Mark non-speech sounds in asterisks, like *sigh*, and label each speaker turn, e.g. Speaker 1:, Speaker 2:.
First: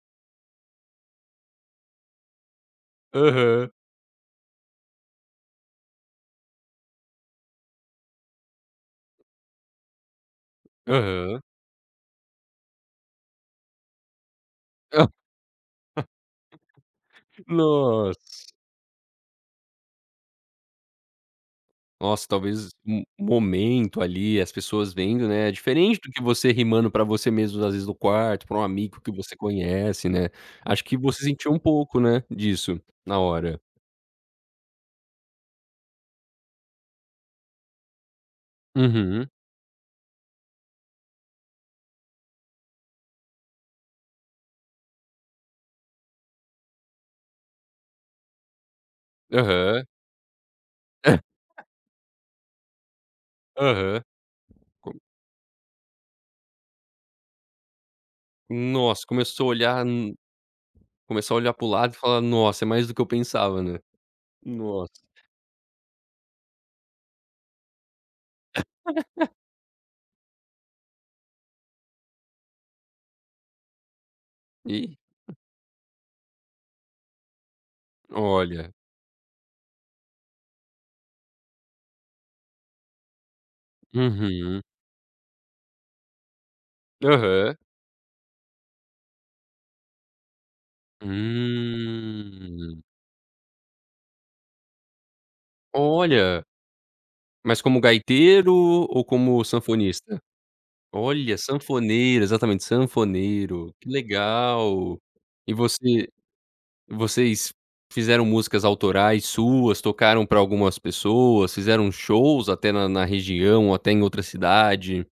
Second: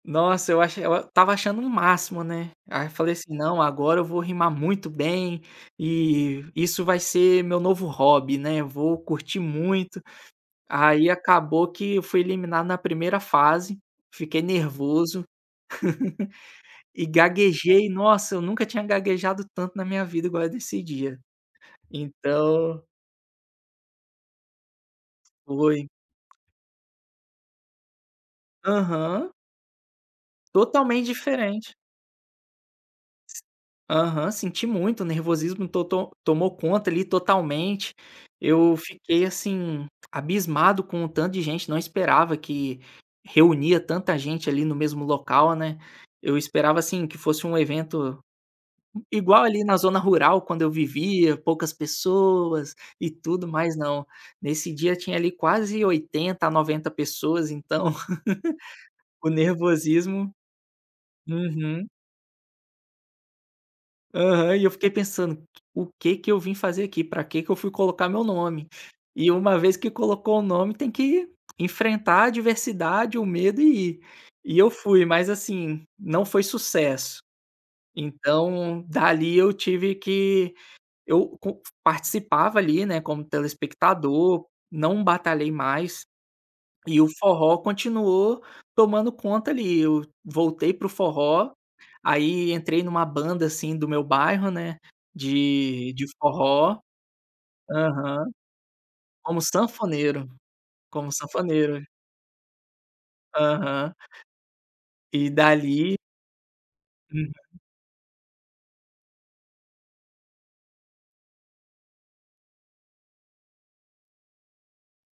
Speaker 1: Nossa, eu acho eu estava achando um máximo, né. Aí, falei assim: "Não,
Speaker 2: Aham.
Speaker 1: agora eu vou rimar muito bem, e isso vai ser meu novo hobby, né, eu vou curtir muito". Aí,
Speaker 2: Aham.
Speaker 1: acabou que eu fui eliminado na primeira fase, fiquei
Speaker 2: Ah.
Speaker 1: nervoso *laughs* e gaguejei.
Speaker 2: *laughs*
Speaker 1: Nossa, eu
Speaker 2: Nossa.
Speaker 1: nunca tinha gaguejado tanto na minha vida igual desse dia,
Speaker 2: Nossa, talvez
Speaker 1: então
Speaker 2: um um momento, ali, as pessoas vendo, né, é
Speaker 1: Foi.
Speaker 2: diferente do que você rimando para você mesmo, às vezes no quarto, para um amigo que
Speaker 1: Aham.
Speaker 2: você conhece, né. Acho que
Speaker 1: Totalmente
Speaker 2: você sentiu um
Speaker 1: diferente.
Speaker 2: pouco, né, disso na hora.
Speaker 1: Aham, senti muito o nervosismo, to to tomou conta, ali, totalmente. Eu fiquei,
Speaker 2: Uhum.
Speaker 1: assim, abismado com o tanto de gente. Não esperava que reunia tanta gente ali no mesmo local, né. Eu esperava, assim, que fosse um evento igual ali na
Speaker 2: Aham.
Speaker 1: zona rural quando eu vivia.
Speaker 2: *chuckles*
Speaker 1: Poucas pessoas e tudo mais,
Speaker 2: Aham.
Speaker 1: não, nesse dia,
Speaker 2: Como
Speaker 1: tinha ali quase 80, a 90 pessoas, então *laughs*
Speaker 2: Nossa,
Speaker 1: o
Speaker 2: começou a olhar um
Speaker 1: nervosismo
Speaker 2: começou a olhar para o
Speaker 1: Uhum.
Speaker 2: lado e falar: "Nossa, é mais do que eu pensava", né.
Speaker 1: Aham, e eu fiquei
Speaker 2: Nossa.
Speaker 1: pensando q o que que eu vim fazer aqui, para que que eu fui colocar meu nome? E
Speaker 2: *laughs*
Speaker 1: uma vez que colocou o nome tem que enfrentar a adversidade, o medo e ir. E eu
Speaker 2: E.
Speaker 1: fui, mas, assim, não foi sucesso,
Speaker 2: Olha.
Speaker 1: então dali eu tive que eu com participava ali, né, como telespectador,
Speaker 2: Uhum.
Speaker 1: não batalhei mais, e o
Speaker 2: Aham.
Speaker 1: forró continuou tomando conta ali. Eu voltei para o forró, aí entrei
Speaker 2: Hum.
Speaker 1: em uma banda, assim, do meu bairro, né, de de
Speaker 2: Olha.
Speaker 1: forró.
Speaker 2: Mas como
Speaker 1: Aham,
Speaker 2: gaiteiro ou
Speaker 1: como
Speaker 2: como sanfonista?
Speaker 1: sanfoneiro, como
Speaker 2: Olha,
Speaker 1: sanfoneiro.
Speaker 2: sanfoneiro. Exatamente, sanfoneiro. Que
Speaker 1: Aham.
Speaker 2: legal.
Speaker 1: E
Speaker 2: E
Speaker 1: dali
Speaker 2: você e vocês
Speaker 1: Uhum.
Speaker 2: fizeram músicas autorais suas, tocaram para algumas pessoas, fizeram shows até na na região ou até em outra cidade?